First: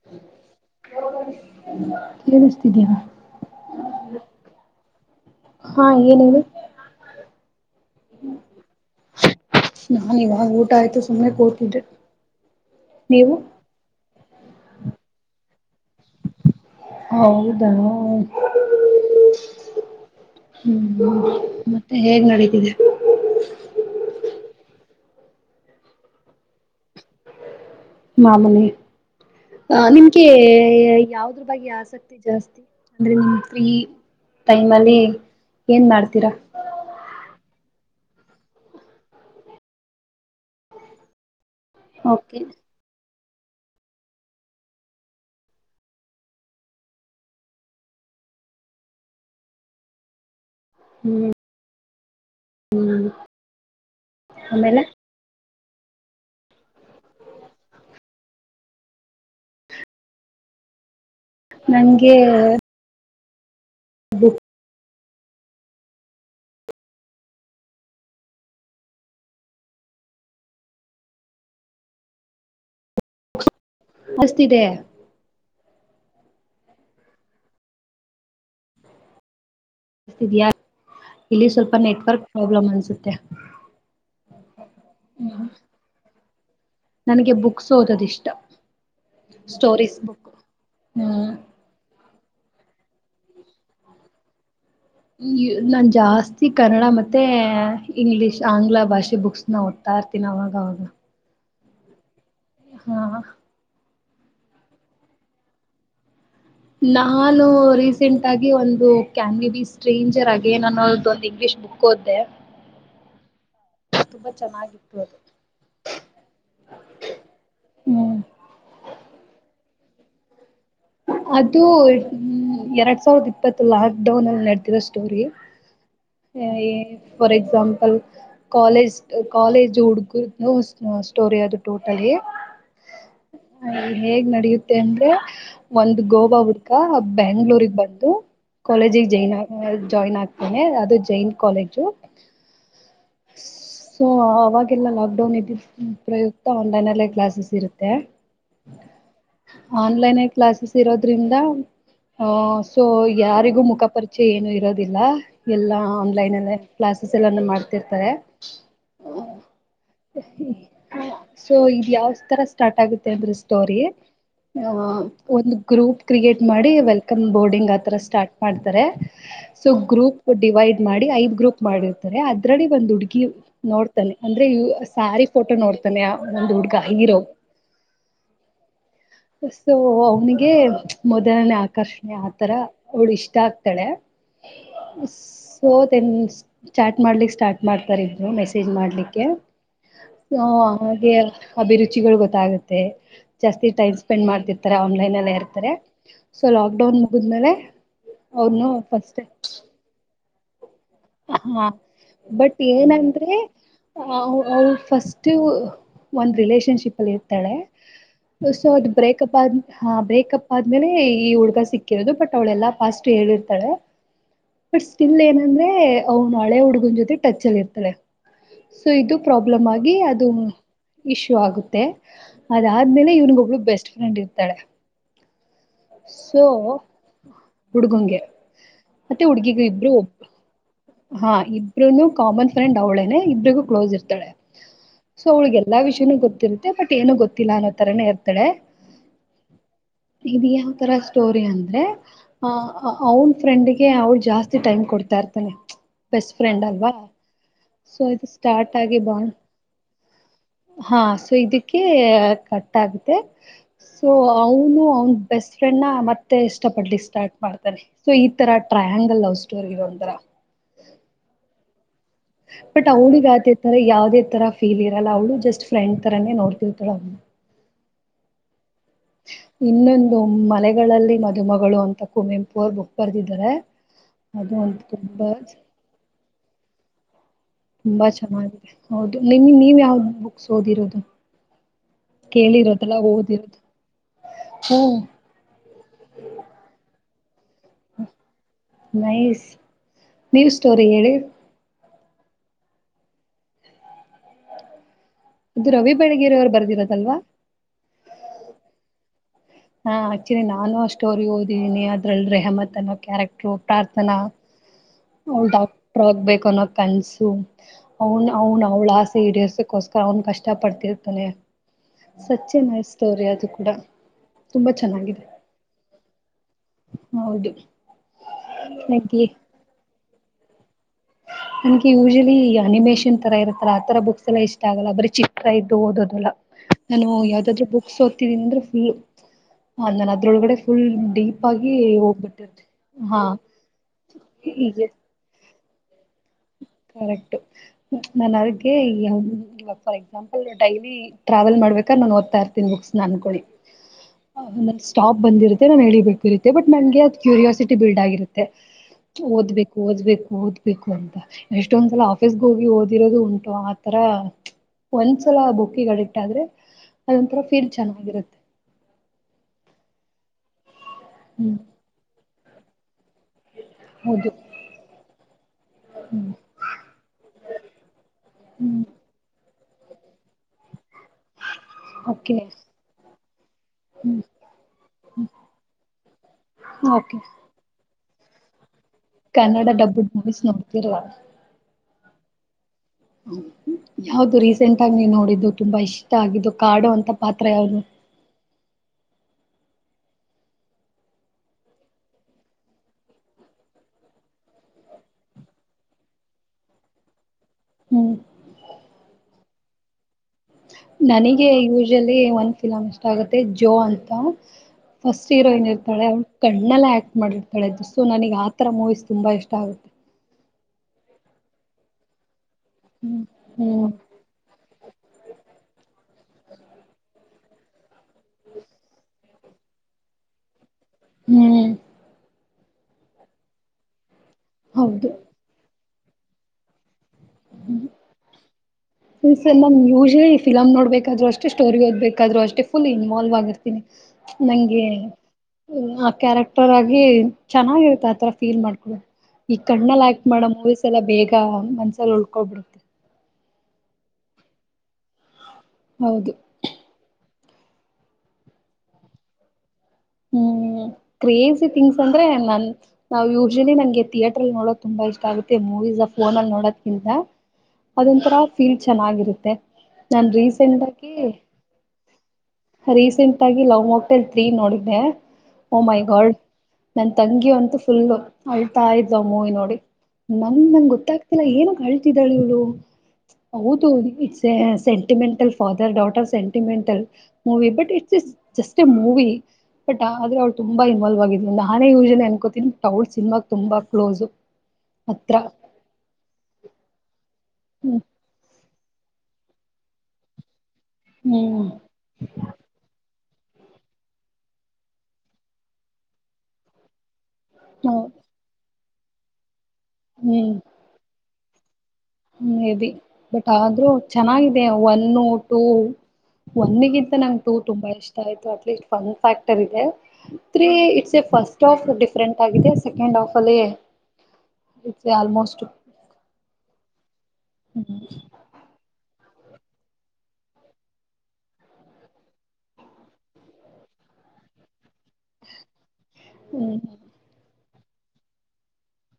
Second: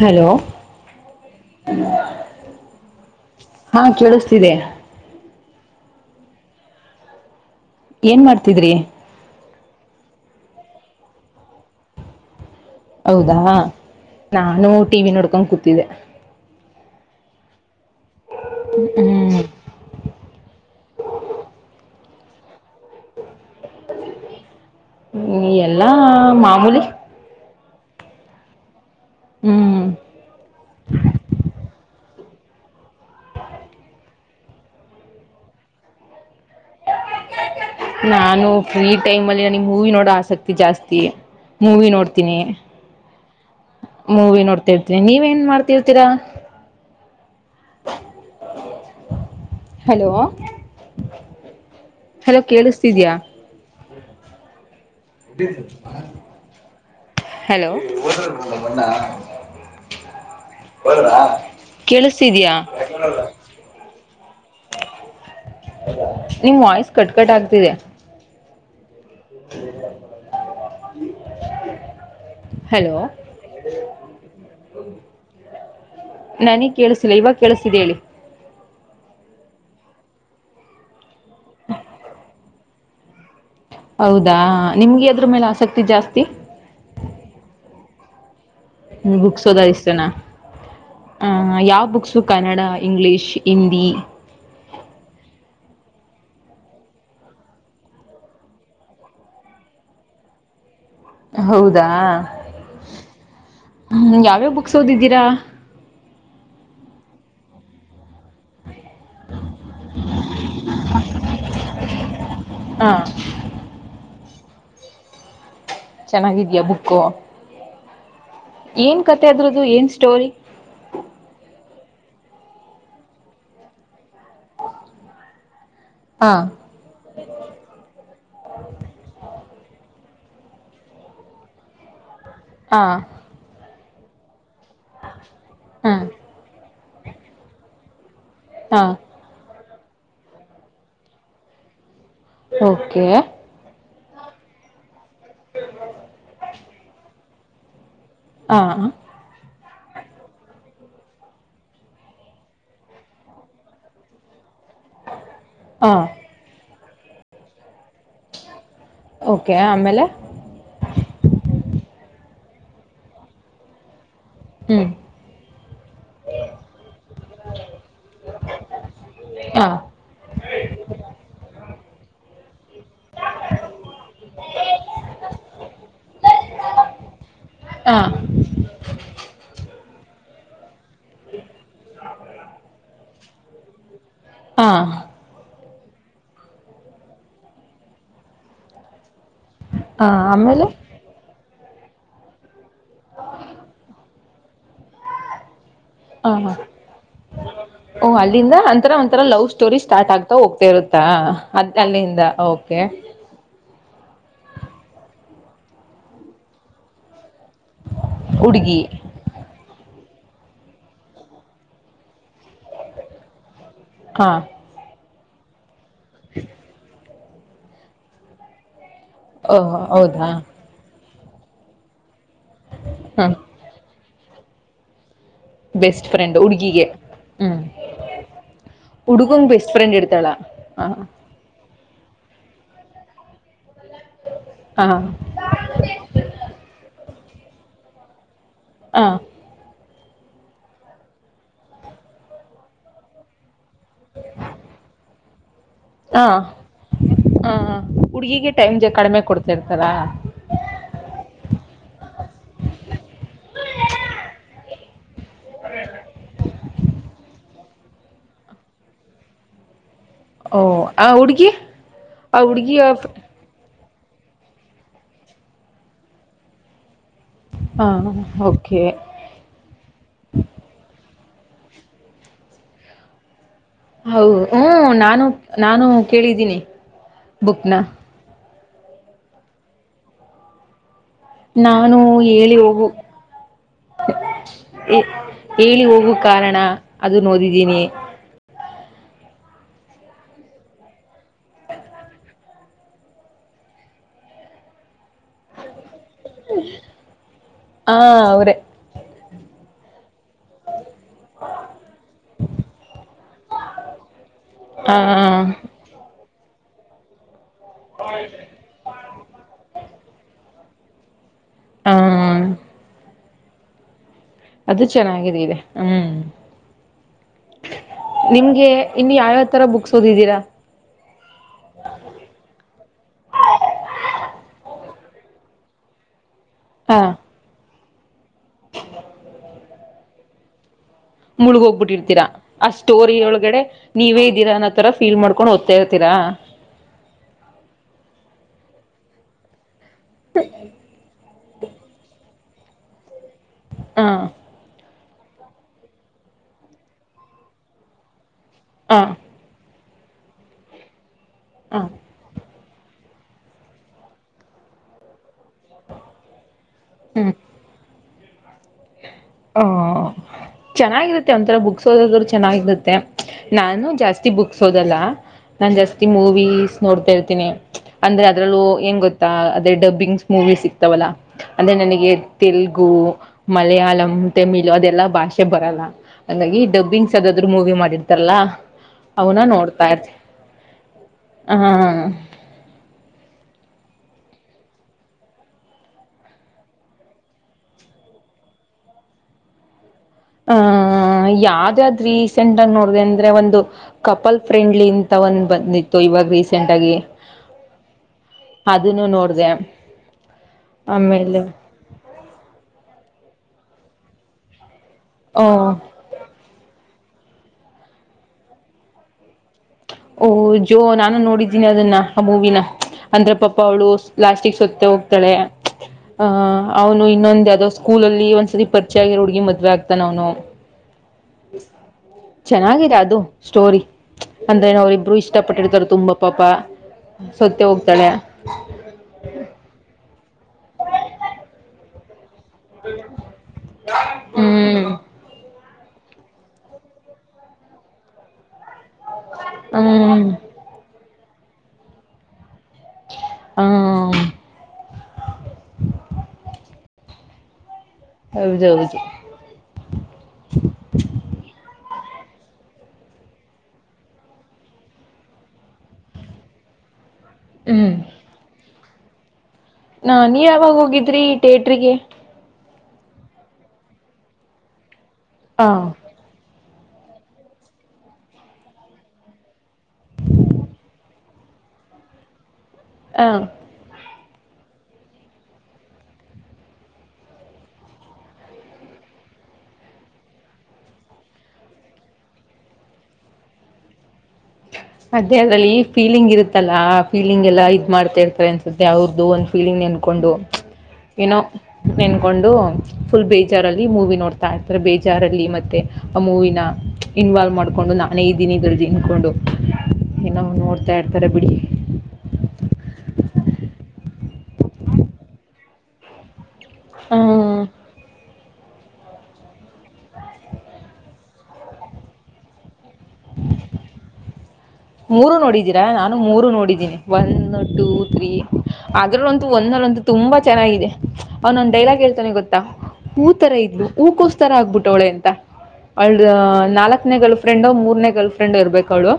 Hello ಕೇಳಿಸ್ತಿದೆಯಾ ಹಾ ಕೇಳಿಸ್ತಿದೆ ಹಾ ಏನ್ ಹೇಳಿ ಏನ್ ಮಾಡ್ತಿದ್ರಿ ನಾನ್ ಇವಾಗ ಊಟ ಆಯ್ತು ಸುಮ್ಮ್ನೆ ಕೂರ್ತಿದ್ದೆ ಹೌದಾ ನಾನು ಟಿ ವಿ ನೋಡ್ಕೊಂಡ್ ಕೂತಿದ್ದೆ. ಹೌದಾ ಹ್ಮ್. ಹ್ಮ್ ಹ್ಮ ಮತ್ತೆ ಹೇಗ್ ನಡೀತಿದೆ. ಹ್ಮ್ ಎಲ್ಲಾ ಮಾಮೂಲಿ. ಮಾಮುಲಿ ಅ ಹ್ಮ್ ನಿಮ್ಗೆ ಯಾವ್ದ್ರ ಬಗ್ಗೆ ಆಸಕ್ ಜಾಸ್ತಿ ಅಂದ್ರೆ ನಿವ್ ಫ್ರೀ ಟೈಮ ಅಲ್ಲಿ ಏನ್ ಮಾಡ್ತೀರಾ. ನಾನು ಫ್ರೀ ಟೈಮಲಿ ನನಿಗ್ ಮೂವಿ ನೋಡೋ ಆಸಕ್ತಿ ಜಾಸ್ತಿ. ಮೂವಿ ನೋಡ್ತೀನಿ. ಓಕೆ ಮೂವಿ ನೋಡ್ತಿರ್ತೀನಿ ನೀವ್ ಏನ್ ಮಾಡ್ತಿರ್ತೀರಾ ಹಲೋ. ಹಲೋ ಕೇಳಿಸ್ತಿದ್ಯಾ. ಆಮೇಲೆ ಹೆಲೋ ಕೆಳುಸ್ತಿದ್ಯ. ಬುಬ್ ನಿಮ್ ವಾಯ್ಸ್ ಕಟ್ಕಟ್ ಆಗ್ತಿದೆ. [unintelligible] [unintelligible] ಸ್ತಿದೆ. ನನಿಗ್ ಕೇಳುಸ್ತಿಲ್ಲ ಇವಾಗ್ ಕೇಳುಸ್ತಿದೆ ಹೇಳಿ. ಸ್ಥಿದ್ಯ ಇಲ್ಲಿ ಸ್ವಲ್ಪ ನೆಟ್ವರ್ಕ್ ಪ್ರಾಬ್ಲಮ್ ಅನ್ಸುತ್ತೆ. ಹೌದಾ ನಿಮ್ಗೆ ಯಾವ್ದ್ರು ಮೇಲ್ ಆಸಕ್ತಿ ಜಾಸ್ತಿ. ನನಗೆ ಬುಕ್ಸ್ ಓದದ ಇಷ್ ್ಮ ಬುಕ್ಸ್ ಸಓದ್ತನಾ ಹ್ಮ್ ಯಾವ್ ಬುಕ್ಸ್ಕ್ ಕನಡಾ ಇಂಗ್ಲೀಷ್ ಹಿಂದಿ ನಾನ್ ಜಾಸ್ತಿ ಕನ್ನಡ ಮತ್ತೆ ಇಂಗ್ಲಿೀಷ್ ಆಂಗ್ಲ ಭಾಷೆ ಬುಕ್ಸ್ ನ ಓದ್ತಾ ಇರ್ತೀನಿ ಅವಾಗವಾಗ ಹೌದಾ ಹಾ ಹ್ಮ ಯಾವ್ಯಾವ ಬುಕ್ಸ್ ಓದಿದ್ದೀರಾ ನಾನು ರಿ ಸೆಂಟ್ ಆಗಿ ಒಂದು ಕ್ಯಾನ್ಡಿ ಸ್ಟ್ರೇಂಜರ್ ಅಗೇನ್ ಅನ್ನೋದು ಒಂದು ಇಂಗ್ಲಿಷ್ ಬುಕ್ ಓದ್ದೆ ಹಾ ತುಂಬ ಚೆನ್ನಾಗಿತ್ತು ಅದು ಚೆನ್ನಾಗಿದ್ಯಾ ಬುಕ್ಕು ಹ್ಮ್ ಏನ್ ಕತೆೆ ಅದ್ರದು ಏನ್ ಸ್ಟೋರಿ ಅದು ಎರಡ್ ಸಾವಿರದ ಇಪ್ಪತ್ತು ಲಾಕ್ ಡೌನ್ ಅಲ್ಲಿ ನಡೆತಿರೋ ಸ್ಟೋರಿ ಹಾ ಫಾರ್ ಎಕ್ಸಾಂಪಲ್ ಕಾಲೇಜ್ ಕಾಲೇಜ್ ಹುಡುಗರ ಸ್ಟೋರಿ ಅದು ಟೋಟಲಿ ಹ ಹೇಗ್ ನಡೆಯುತ್ತೆ ತಂದ್ರೆ ಹಾ ಒಂದು ಗೋವಾ ಈಗ ಬೆಂಗ್ಗಳೂಗ್ ಬಂದು ಹಾ ಕಾಲೇಜ್ಗೆ ಜೈನ ಜಾಯಿನ್ ಆಗ್ತೇನೆ ಅದು ಜೈನ್ ಕಾಲೇಜು ಓಕ ಸೊ ಅವಾಗೆಲ್ಲ ಲ ನಿ ಪ್ರಯುಕ್ತ ಮನೇಲಿ ಕ್ಲಾಸಸ್ ಇತ್ತೆ ಹಾ ಆನ್ಲೈನ್ ಕ್ಲಾಸಿಸ್ ಇರೋದ್ರಿಂದ ಆ ಸೊ ಯಾರಿಗೂ ಮುಖ ಪರಿಚಯ ಏನು ಇರೋದು ಿಲ್ಲ ಎಲ್ಲ ಹಾ ಆನ್ಲೈನ್ ಅಲ್ಲೇ ಕ್ಲಾಸಸ್ ಎಲ್ಲ ಮಾಡ ರ್ತಾರೆ ಓಕೆ ಆಮೇಲೆ ಹ ಸೊ ಇ ಯಾವ ತರ ಸ್ಟಾರ್ಟ್ ಆಗುತ್ತೆ ಅಂದ್ರ ಸ್ಟೋರಿ ಅಹ ಹ್ಮ್ ಒಂದು ಗ್ರೂಪ್ ಕ್ರಿಯೇಟ್ ಮಾಡಿ ವೆಲ್ಕಮ್ ಬೋರ್ಡಿಂಗ್ ಆತರ ಸ್ಟಾರ್ಟ್ ಮಾಡ್ತಾರೆ ಹಾ ಸೊ ಗ್ರೂಪ್ ಡಿವೈಡ್ ಮಾಡಿ ಐದ್ ಗ್ರೂಪ್ ಮಾಡಿರ್ತಾರೆ ಒಂದ್ ಹುಡ್ಗಿ ನೋಡ್ತಾನೆ ಅಂದ್ರೆ ಸಾರಿ ಫೋಟೋ ನೋಡ್ತಾನೆ ಆ ಒಂದ್ ಹುಡ್ಗ ಹೀರೋ ಹ ಸೊ ಅವನಿಗೆ ಮೊದಲನೇ ಆಕರ್ಷಣೆ ಆತರ ಅವಳು ಇಷ್ಟ ಆಗ್ತಾಳೆ ಹಾ ಫೋ ತೆನ್ಮೀಸ್ ಚಾಟ್ ಮಾಡ್ಲಿಕ್ಕೆ ಸ್ಟಾರ್ಟ್ ಮಾಡ್ತಾರ ಇದ್ರು ಮೆಸೇಜ್ ಮಾಡ್ಲಿಕ್ಕೆ. ಹಾ ಹ ಆಮೇಲೆ ಹಾಗ್ಯ. ಅಭಿರುಚಿಗುಳ್ ಗೊತ್ತಾಗುತ್ತೆ. ತೆ ಜಾಸ್ತಿ ಟೈಮ್ಸ್ ಸ್ಪೆಂಡ್ ಮಾಡ್ತಿರ್ತಾರೆ ಆನ್ಲೈನ್ ಎಲ್ಲೇ ಇರ್ತರೆ. ಹ ಹಾ ಓ ಅಲ್ಲಿಂದ ಅವನು ಅಂತರ ಫಸ್ಟ್ ಒಂಥರ ಲವ್ ಸ್ಟೋರಿ ಸ್ಟಾರ್ಟ್ ಆಗ್ ತ ಹೋಗ್ತ ಇರೋದ್ ತಾ ಹ ಅದ್ ಅಲ್ಲಿಂದ ಓಕೆ. ಅವ್ ಅವು ಫಸ್ಟು ಒಂದ್ ರಿಲೇಷನ್ಶಿಪಲ್ಲಿ ಇರುತ್ ತಳೆ ಸೊ ಹುಡುಗಿ ಅದು ಬ್ರೇಕಕ್ಪ್ ಹ ಬ್ರೇಕ್ ಬೇಕಪ್ ಆದ್ಮೇಲೆ ಈ ಹುಡುಗ ಸಿಕ್ಕಿರೋದು ಬಟ್ ಅವ್ಳೆಲ್ಲಾ ಪಾಸ್ಟ್ ಹೇಳಿರ್ತಾಳೆ. ಹಾ ತಿನ್ಲ ಏನಂದ್ರೆ. ಏ ಅವ್ನ ಹಳೆ ಹುಡ್ಗನ್ ಜೊತೆ ಟಚ್ ಅಲ್ ಇರ್ತಳೆ ಸೊ. ಸೊ ಇದು ಪ್ರಾಬ್ಲಮ್ ಓಹೋ ಆಗಿ ಅದು. ಹೌದಾ ಇಶ್ಯೂ ಆಗುತ್ತೆ. ಅದಾದ್ಮೇಲೆ ಹ್ಮ ಇವ್ಳ್ ಗೊಬ್ಳು ಬೆಸ್ಟ್ ಫ್ರೆಂಡ್ ಇರ್ ತಳೆ ಬೆಸ್ಟ್ ಫ್ರೆಂಡ್ ಉಡ್ಗಿಗೆ ಹ್ಮ ಹುಡ್ಗಂಗೆ ಮತ್ತೆ ಉಡ್ಗುಂಗ್ ಹುಡ್ಗಿಗ ಬೆಸ್ಟ್ ಇಬ್ರು ಫ್ರೆಂಡ್ ಇರ್ತಳ. ಹಾ ಇಬ್ ಬ್ರುನು ಕಾಮನ್ ಫ್ರೆಂಡ್ ಅವ್ಳೇನೆ ಇಬ್ರುಗು. ಕ್ಲೋಸ್ ಇರ್ತಾಳೆ ಹ ಸೊ ಅವ್ಳಿಗ್ ಎಲ್ಲಾ ವಿಷಯನೂ ಗೊತ್ತಿರುತ್ತೆ ಬಟ್ ಏನು ಗೊತ್ ತಿಲ್ಲ ಅನ್ನೋ ತರಾನೇ ಇರ್ತಳೆ. ಹ. ಇದ್ ಯಾವ್ ತರ ಸ್ಟೋರಿ ಅಂದ್ರೆ ಅ ಅವ್ನ್ ಫ್ರೆಂಡ್ಗೆ ಗೆ ಅವ್ಳ ಜಾಸ್ತಿ ಟೈಮ್ ಕೊಡ್ತಾ ಇರ್ತಾನೆ. ಹ ಬೆಸ್ಟ್ ಫ್ರೆಂಡ್ ಅಲ್ವಾ ಹ ಸೊ ಇದ್ ಹುಡ್ಗಿಗೆ ಟೈಮ್ ಸ್ಟಾರ್ಟ್ ಆಗಿ ಕಡಿಮೆ ಕೊಡ್ತಾ ಇರ್ತಾರಾ ಹ ಸೊ ಇದಕ್ಕೆ ಕಟ್ ಆಗುತ್ತೆ ಸೊ ಅವ್ ಅವ್ನು ಅವ್ನ್ ಬೆಸ್ಟ್ ಫ್ರೆಂಡ್ನ ಮತ್ತೆ ಇಷ್ಟ ಪಡ್ಲಿಕ್ಕೆ ಸ್ಟಾರ್ಟ್ ಮಾಡ್ ಸೊ ಈ ತರ ಟ್ರಯಾಂಗಲ್ ಲವ್ ಸ್ಟೋರಿ ಒಂತರ. ಓ ಆ ಹುಡ್ಗಿ. ಆ ಹುಡ್ಗಿ ಪಟಾೌಡಿಗಾತ. ಅಂದ್ರ ಯಾವ್ದೇ ತರ ಫೀಲ್ ಇಲ್ಲ ಅವಳ ಜಸ್ಟ್ ಫ್ರೆಂಡ್ ತರಾನೇ ನೋಡ್ತಿರ್ತಳ ಅವಳ. ಹ ಓಕೆ. ಇನ್ನೊಂದು ಮನೆಗಳಲ್ಲಿ ಮದುಮಗಳು ಅಂತ ಕುವೆಂಪು ಅವರು ಬುಕ್ ಬರ್ದಿದ್ದಾರೆ. ಹೌ ಅದು ಒಂದು ಹ್ಮ ನಾನು ತುಂಬಾ ನಾನು ಕೇಳಿದ್ದೀನಿ. ಬುಕ್ನ ತುಂಬಾ ಚೆನ್ನಾಗಿದೆ. ಹೌದು ನಿಮ್ ನೀವ್ ಯಾವ್ದ ಬುಕ್ಸ್ ಓದಿರೋದು. ನಾನು ಹೇಳಿ ಹೋಗು ಕೇಳಿರೋದಲ್ಲ ಓದಿರೋದು ಹ್ಮ್ ಹೇಳಿ ಹೋಗುವ ಕಾರಣ. ಅದು ನೋದ. ಇನಿ. ನೈಸ್ ನೀನ್ಯೂ ಸ್ಟೋರಿ ಹೇಳಏಳಿ. ಅದು ರವಿ ಬೆಳಗೇರಿವರು ಬರ್ದಿರೋದಲ್ವಾ. ಹಾ ಅವರೇ. ಹಾ ಆಕ್ಚುಲಿ ನಾನು ಅಷ್ಟು. ಸ್ಟೋರಿ ಓದಿನಿ ಅದ್ರಲ್ಲಿ ರೆಹಮತ್ ಅನ್ನೋ ಕ್ಯಾರೆಕ್ಟರ್ ಪ್ರಾರ್ಥನಾ ಹ ಅವ ಡಾಕ್ಟರ್ ಆಗ್ಬೇಕು. ಕೊನ ಕನ್ಸು. ಅವನ್ ಅವನು ಅವ್ಳ ಆಸೆ ಈಡೇರ್ಸಕ್ಕೋಸ್ಕ. ಅವನ್ ಕಷ್ಟ ಪಡ್ತಿರ್ತಾನೆ. ಹ ಸಚ್ಚೆ ಮ ಸ್ಟೋರಿ. ಕೂಡ. ಅದು ಚೆನ್ನಾಗಿದೆ ಇದೆ ಹ್ಮ್ ಹೌದು ನಿಮಗೆ ಇನ್ನು ಯಾವ್ಯಾವ ತರ ಬುಕ್ಸ್. ಸದಿದ್ದೀರಾ. ನನ ಯೂಶವಲಿ ಅನಿಮ. ಷನ್ ತರ ಇರತ್ತಲ್ಲ ಆ ತರ ಬುಕ್ಸ್ ಎಲ್ಲ ಇಷ್ಟ ಆಗಲ್ಲ ಬರೀ ಚಿತ್ರ ಇದ್ದು ಓದೋದಲ್ಲ. ಹಾ ನಾನು ಯಾವ್ದಾದ್ರೂ ಬುಕ್. ಸೋತಿನಿ ಅಂದ್ರೆ ಫುಲ್ ನಾನನ್ ಅದ್ರೊಳಗಡೆ. ಫುಲ್ ಡೀಪ್ ಮುಳಗ ಆಗಿ ಹೋಗ್ಬಿಟ್ಟಿರ್ತೀರಾ ಆ ಹೋಗ್ಬಿಟ್ಟಿರ್ತೀನಿ ಸ್ಟೋರಿಯ ಹಾ ಒಳಗಡೆ ನೀವೇ ಇದ್ದೀರಾ ಅನ್ನೋ ತರ ಹೀಗೆ ೀಲ್ ಮಾಡಕೊಂಡ ಓದ್ತ. ಕರೆಕ್ಟ್ ನನ್ನ ಅದಕ್ಕೆಈ ಹ ಫಾರ್ ಎಕ್ಸಾಪಲ್ ಡೈಲಿ ಟ್ರಾವೆಲ್ ಮಾಡ್ಬೇಕ ನನ್ ಓದ್ತಾರ ತಿನ್ಬುಕ್ಸ್ನ ಅಂದ್ಕೊಳ್ಳಿ ಹಾ ಸ್ಟಾಪ್ ಬಂದಿತ್ತೆ ನಾನು ಹೇಳಿಬೇಕಿರುತ್ತ ಬಟ್ ನನಗೆ ಅ ಕ್ಯೂರಿಯಿಟಿ ಬಿಲ್ಡ್ ಆಗಿತ್ತೆ ಹ ಓದಬೇಕ ಓದ್ಬೇಕು ಓದ್ಬೇಕು ಅಂತ ಹ ಎಷ್ಟೊಂದ್ಲ ಆಫೀಸ್ಗೆ ಹೋಗಿ ಓದಿ ಇರೋದು ಉಂಟು ಆತರ ಒಸ ಸಲ ಬುಕ್ಕಿಗೆ ಅಡಿಕ್ಟ್ ಆದ್ರೆ ಹ್ಮ್ ಅದೊಂಂತರ ಫೀಲ್ ಚೆನ್ನಾಗಿರುತ್ತೆ ಆ ಚೆನ್ನಾಗಿರುತ್ತೆ ಒಂಥರ ಹ್ಮ್ ಬುಕ್ಸ ಓದದು ಚೆನ್ನಾಗಿರುತ್ತೆ ನಾನು ಜಾಸ್ತಿ ಹೌದು ಬುಕ್ಸ್ ಹೋದಲ್ಲ ನಾನ್ ಜಾಸ್ತಿ ಹ್ಮ್ ಮೂವೀಸ್ ನೋಡ್ತಾ ಇರ್ತೀನಿ ಅಂದ್ರೆ ಅದ್ರಲ್ಲೂ ಹ್ಮ್ ಎನ್ ಗೊತ್ತಾ ಡಬ್ಬಿಂಗ್ ಮೂವಿ ಸಿಕ್ ಇವಲ್ಲ ಅಂದ್ರೆ ನನಗೆ ಓಕೆ ತೆಲುಗು ಮಲಯಾಳಂ ಹ್ಮ್ ತೆಮಿಳ ಅದೆಲ್ಲಾ ಭಾಷೆ ಬರಲ್ಲ ಹಂಗಾಗಿ ಡಬ್ಬಿಂಗ್ಸ್ ಓಕೆ ಯಾವುದಾದರೂ ಮೂವಿ ಮಾಡಿದ ರ್ಲಾ ಕನ್ನಡ ಡಬ್ಬುಡ್ ಮುಗಿಸಿ ನೋಡ್ತಿರ ಆ ಹ ಯಾವದು ರೀಸೆಂಟ್ ಆಗ ನೀ ನೋಡಿದ್ದು ತುಂಬಾ ಇಷ್ಟ ಆಗಿದ್ದು ಕಾಡುೋ ಅಂತ ಪಾತ್ರ ಯಾದು ಹಹ ಯಾವ್ದಾದ ರೀಸೆಂಟ್ ಆಗ ನೋಡ್ದ ಅಂದ್ರೆ ಒಂದು ಕಪಲ್ ಫ್ರೆಂಡ್ಲಿ ಅಂತ ಒಂದ್ ಬಂದಿತ್ತು ಇವಾಗ ರೀಸೆಂಟ್ ಆಗಿ ಹ್ಮ್ ಅದನ್ನು ನೋಡ್ದೆ [inaudible] ಆಮೇಲೆ ನನಗೆ ಯೂಶ್ಲಿ ಒಂದ್ ಫಿಲಮ್ ಇಷ್ಟ ಆಗುತ್ತೆ ಜೋ ಅಂತ ಫಸ್ಟ್ ಓ ಹೀರೋಯನ್ ಇರ್ತಳ ಅವಳ ಕಣ್ಣಲ್ಲ ಆಕ್ ಮಾಡಿರ್ತಾಳ್ದು ಸೊ ನನಗೆ ಆತರ ಮೂವೀಸ್ ತುಂಬಾ ಇಷ್ಟ ಆಗುತ್ತೆ ಓಹ ಜೋ ನಾನು ನೋಡಿದ್ದೀನಿ ಅದನ್ನ ಆ ಮೂೂವಿನ ಹ್ಮ್ ಅಂದ್ರೆ ಪಾಪ ಹ್ಮ್ ಅವಳು ಲಾಸ್ಟಿಗಿ ಸತ್ತ ಹೋಗ್ತಾಳೆ ಹ ಅವ್ನು ಇನ್ನೊಂದ್ ಅದೋ ಸ್ಕೂ ಅಲ್ಲಿ ಒಂದ್ಸತಿ ಪರಿಚ ಆಗಿರೋದು ಮದುವೆ ಆಗ್ತಾನ ಅವನು ಹ್ಮ್ ಚೆನ್ನಾಗಿದೆ ಅದು ಸ್ಟೋರಿ ಅಂದ್ರೆ ನ ಹೌದು ಅವ್ರುಬ್ಬರು ಇಷ್ಟಪಟ್ಟರ್ತಾರದು ತುಂಬ ಪಾಪ ಸೊತ್ತೆ ಹೋಗ್ತಾಳೆ ್ ಯೂ ಫಲಮ್ ನೋಡ್ಬೇಕಾದ್ರರು ಅಷ್ಟ ಸ್ಟೋರಿ ಓ್ಬೇಕಾದ್ರು ಅೇ ಫು ಇನ್ವಾಲ್ವ್ ಆಗಿರ್ತೀನಿ ನಂಗೆ ಹ್ಮ್ ಆ ಕ್ಯಾರೆಕ್ಟರ್ ಆಗಿ ಚೆನ್ನಾಗಿರುತ್ತೆ ಆತರ ಫೀಲ್ ಮಾಡ್ ಈ ಕಣ್ಣಲ್ಲಿ ಹ್ಮ್ ಆಕ್ಟ್ ಮಾಡೋ ಮೂವಿಸಸ್ ಎಲ್ಲಾ ಬೇಗ ಮನ್ಸಲ್ಲಿ ಉಳೋಕೊ ಕೊಬಿಡುತ್ತೆ ಹ್ಮ್ ಹೌದು ಹೌದೌದು ಹ್ಮ್ ಕ್ರೇಜಿ ತಿಂಗ್ಸ್ ಅಂದ್ರೆ ನನ್ ನಾವ್ ಯೂಜ್ಲಿ ನನ್ಗೆ ಥಿಯೇಟ್ರಲ್ ನೋಡೋಕ್ ತುಂಬ ಇಷ್ಟ ಆಗುತ್ತೆ ಮೂವೀಸ್ ಅ ಫೋನಲ್ ನೋಡೋದ್ಕಿಂತ. ಹ್ಮ್ ಅದೊಂತರ ಫೀಲ್ ಚೆನ್ನಾಗಿರುತ್ತೆ. ನಾ ನಾನು ನೀ ಯಾವಾಗ್ ರೀಸೆಂಟ್ ಹೋಗಿದ್ರಿ ಆಗಿ ಟೇಟ್ರಿಗೆ. ರೀಸೆಂಟ್ ಆಗಿ ಲವ್ ಮೊಕ್ಟೈಲ್ ತ್ರೀ ನೋಡ್ ದೆ ಹ ಒ ಮೈ ಗಾಡ್. ನನ್ ತಂಗಿ ಅಂತೂ ಫುಲ್ಲು ಅಳ್ತಾ ಇದ್ಲು ಮೂವಿ ನೋಡಿ ನಂ ನಂಗ್ ಗೊತ್ತಾಗ್ತಿಲ್ಲ ಏನುಕ್ ಅಳ್ತಿದಳ್ ಇವ್ಳು. ಹ ಹೌದು. [unintelligible] ದೆ sentimental father daughter sentimental movie but it's just a movie. But ಆದ್ರು ಅವ್ಳ ತುಂಬಾ ಇನ್ವಾಲ್ವ್ ಆಗಿದ್ಲು ನಾನೇ ಯೂಜ್ಲಿ ಅನ್ಕೋತೀನಿ ಬಟ್ ಅವ್ಳ್ ಸಿನ್ಮಾಗ್ ತುಂಬ ಕ್ಲೋಸು. ಹತ್ರ ಅದೇ ಅದ್ರಲ್ಲಿ ಫೀಲಿಂಗ್ ಇರುತ್ತಲ್ಲಾ ಆ ಫೀಲಿಂಗ್ ಎಲ್ ಲೈಕ್ ಹ್ಮ್ ಮಾಡ್ತಾ ಇರುತ್ತೆ ಅನ್ಸ್ ಮತ್ತೆ ಅವ್ರದು ಒಂದ್ ಫೀಲಿಂಗ್ ನೆಂದ್ಕೊಂಡು. ಏನೋ ಹ್ಮ್ ನೆನ್ಕೊಂಡು. ಫುಲ್ ಬೇಜಾರಲ್ಲಿ ಮೂವಿ ನೋಡ್ತಾ ಇರ್ತಾರೆ ಬೇಜಾರಲ್ಲಿ ಮತ್ತೆ ಆ ಮೂವಿನ. ಇನ್ವಾಲ್ವ್ ಮಾಡ್ಕೊಂಡು ನಾನೇ ಇದ್ದೀನಿ ಇದ್ರಲ್ ದಿಂಕೊಂಡು. ಏನೊ ನೋಡ್ತಾ ಇರ್ತರೆ ಬಿಡಿ. ಹ್ಮ ಮೆಬಿ ಬಟ್ ಆದ್ರೂ ಚೆನ್ನಾಗಿದೆ ಒನ್ನು ಟೂ. ಒನ್ಗಿಂತ ನಂಗ್ ಟು ಹ್ಮ್ ತುಂಬಾ ಇಷ್ಟ ಆಯ್ತು ಅ ಫನ್ ಫ್ಯಾಕ್ಟರ್ ಇದೆ, three it's a first half different ಆಗಿದೆ ಸೊ ಸೆಕೆಂಡ್ ಹಾಫ್ ಅಲ್ಲಿ. ಇಟ್ಸ್ ಮೂರು ಆಲ್ಮೋಸ್ಟ್ ನೋಡಿದೀರಾ ನಾನು ಮೂರು ನೋಡಿದ್ದೀನಿ. ಒನ್ ಟೂ ತ್ರೀ ಅಲ್ ಅದ್ರಲಂತು ಒನ್ ಅಲ್ ಅಂತೂ ತುಂಬಾ ಚೆನ್ನಾಗಿದೆ, ಅವ್ನ ಒಂದ್ ಡೈಲಾಗ್ ಹೇಳ್ತಾನೆ ಗೊತ್ತ ಹೂ ತರ ಇದ್ಲು ಹೂಕೋಸ್ತರ ಆಗ್ಬಿಟ್ ಟೊಳೆ ಅಂತ ಅವ್ಳದ್ ಹ್ಮ್ ನಾಲ್ಕನೆ ಗಲ್ಫ್ರೆಂಡೊ ಮೂ ಮೂರ್ನೇ ಗರ್ಲ್ ಫ್ರೆಂಡೊ ಇರ್ಬೇಕು ಅವ್ಳು.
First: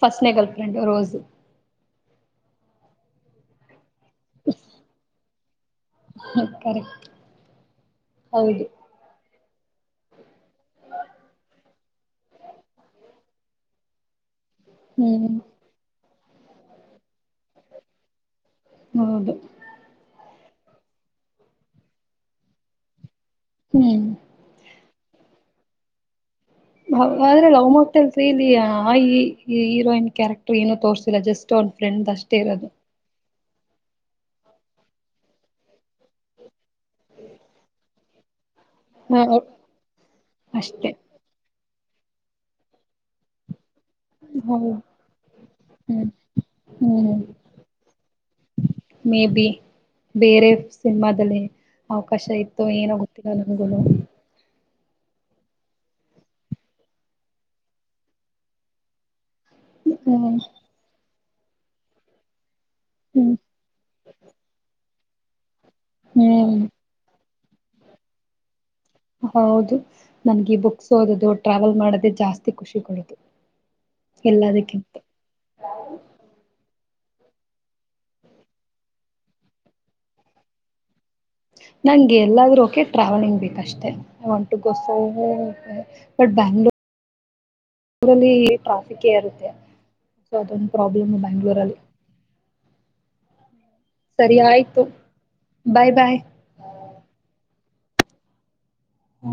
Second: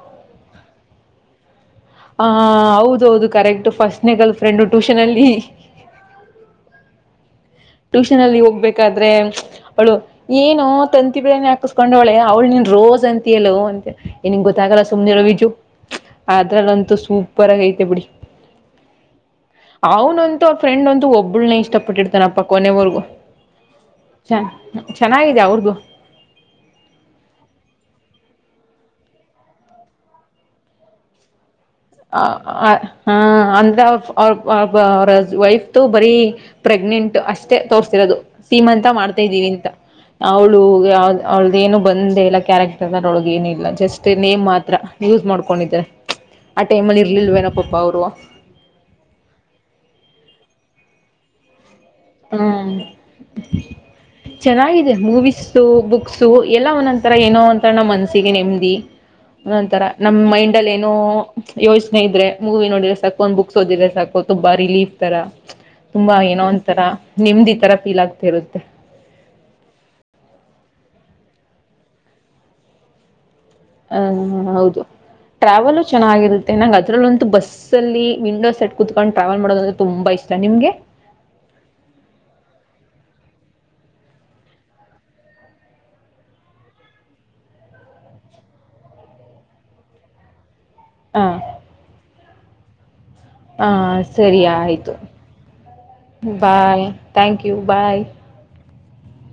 ಫಸ್ಟ್ನೇ ಗಿರ್ಲ್ಫ್ರೆಂಡು ರೋಸ್. ಹ ಹೌದೌದು ಕರೆಕ್ಟ್ ಫಸ್ಟ ನೆ ಗಲ್ಫ್ರೆಂಡು ಟ್ಯೂಷನ್ ಅಲ್ಲಿ. ಕರೆಕ್ಟ್ ಟ್ಯೂಷನ್ ಅಲ್ಲಿ ಹೌದು ಹೋಗ್ಬೇಕಾದ್ರೆ ಅವ್ಳು ಏನೊ ತಂತಿ ಬೇನೆ ಹಾಕ್ಸುಕೊಂದವಳೇ ಅವಳು ನೀನ್ ರೋಜ್ ಅಂತಿಯಲ್ಲೋ ಅಂತೆ [unintelligible] ನಿನ್ ಗೊತ್ತಾಗಲ್ಲ ಸುಮ್ನೆವಿರು ಹ್ಮ್ ವಿಜು ಆದದ್ರಲ್ಲ ಅಂತೂ ಸೂಪರ್ ಆಗ್ ಐತೆ ಬಿಡಿ ಹೌದು ಅವ್ರಫ್ರಂಡ್ ಅಂತು ಒಬ್ಬುಲ್ನೇ ಇಷ್ಟಪತಿರ್ತಾರ [unintelligible] ಕೊನೆ ಒರ್ಗು ಹ್ಮ್ ಚಾ ಚೆನ್ನಾಗಿದೆ ಅವ್ರ್ದು ಆದ್ರೆ ಲವ್ ಮೊಕ್ತೇಲ್ ತ್ರಿಯಲಿ ಆ ಈ ಹೀರೋಯಿನ್ ಕ್ಯಾರೆಕ್ಟರ್ ಏನುೂ ತೋರ್ತಿಿಲ್ಲ ಜಸ್ಟ್ ಅವ್ನ್ ಫ್ರೆಂಡ್ ಆ ಅಷ್ಟೇ ಇರೋದು ಅ ಹಾ ಅಂದ್ರ ಅವ್ ಅವ್ ಅವ್ರ್ [unintelligible] ವ ವೈಫ್ ತು ಬರೀ ಪ್ರೆಗ್ನೆಂಟ್ ಅಷ್ಟೇ ತೋರ್ಸಿರೊದು ಸೀಮ್ ಅಂತ ಹ ಮಾಡ್ತಾಯಿದೀವಿ ಅಂತ ಅವಳು ಅಷ್ಟೇ ಅವಳ್ದ ಏನು ಬಂದ್ ಎಲ್ಲ ಕ್ಯಾರೆಕ್ಟರ್ ಅರೊಳಗೆ ಏನಿಲ್ಲ ಜಸ್ಟ್ [unintelligible] ನೇಮ್ ಹೌದು ಮಾತ್ರ ಯೂಸ್ ಮಾಡ್ಕೊಂಡಿ ಹ್ಮ್ ಆ ಟೈಮಲ್ಲಿ ಹ್ಮ್ ಇರ್ಲಿಲ್ವೇನಪ್ಪಪ್ಪ ಅವರು ಮೇ ಬಿ ಬೇರೆ ಸಿನಿಮಾದಲ್ಲಿ ಅವಕಾಶ ಇತ್ತು ಹ್ಮ್ ಏನೊ ಗೊತ್ತಿಲ್ಲ ನಮಗುನೂ ಮೂವಿಸ್ ಬುಕ್ಸು ಎಲ್ಲ ಒಂದೊಂಂತರ ಏನೋ ಅಂತ ನಮ್ಮ್ ಮನ್ಸಿಗೆ ನೇಮದಿ [unintelligible] ಒಂತರ ನಮ್ ಹ್ಮ್ ಮೈಂಡಲ್ಲಿ ಏನೋ ಯೋಚನೆ ಇದ್ರೆ ಮೂವಿ ನೋಡಿದ್ರೆ ಸಾಕು ಒನ್ ಹ್ಮ್ ಬುಕ್ಸ್ ಓದಿದ್ರೆ ಸಾಕು ತುಂಬಾ ರಿಲೇಫ್ ತರ ತುಂಬಾ ಏನೋ ಹ್ಮ್ ನಿಮ್ದ್ ಈ ತರ ಪೀಲ್ ಆಗ್ತಿ ಇರುತ್ತೆ ಹೌದು ನನ್ಗೆ ಬುಕ್ಸ್ ಓದದು ಟ್ರಾವೆಲ್ ಮಾಡದೆ ಜಾಸ್ತಿ ಖುಷಿ ಕೊಡದು ಆ ಹೌದು ಟ್ರಾವೆಲು ಚೆನ್ನಾಗಿರುತ್ತೆ ನಂಗ್ ಅದರಲ್ಲಂತೂ ಬಸ್ ಅಲ್ಲಿ ವಿಂಡೋ ಸೆಟ್ ಕೂತ್ಕೊಂಡು ಟ್ರಾವೆಲ್ ಮಾಡೋದಂದ್ರೆ ತುಂಬಾ ಇಷ್ಟ ನಿಮ್ಗೆ ನಂಗೆ ಎಲ್ಲಾದರೂ ಓಕೆ ಟ್ರಾವೆಲಿಂಗ್ ಬೇಕಷ್ಟೆ I want to go so but Bangalore ಬೆಂಗಳೂರಲ್ಲಿ ಟ್ರಾಫಿಕ್ ಇರುತ್ತೆ ಸೊ ಅದೊಂದು ಪ್ರಾಬ್ಲಮ್ಮೆ ಹ ಬೆಂಗಳೂರಲ್ಲಿ ಹ ಸರಿ ಆಯ್ತು bye bye bye thank you you bye ಹ್ಮ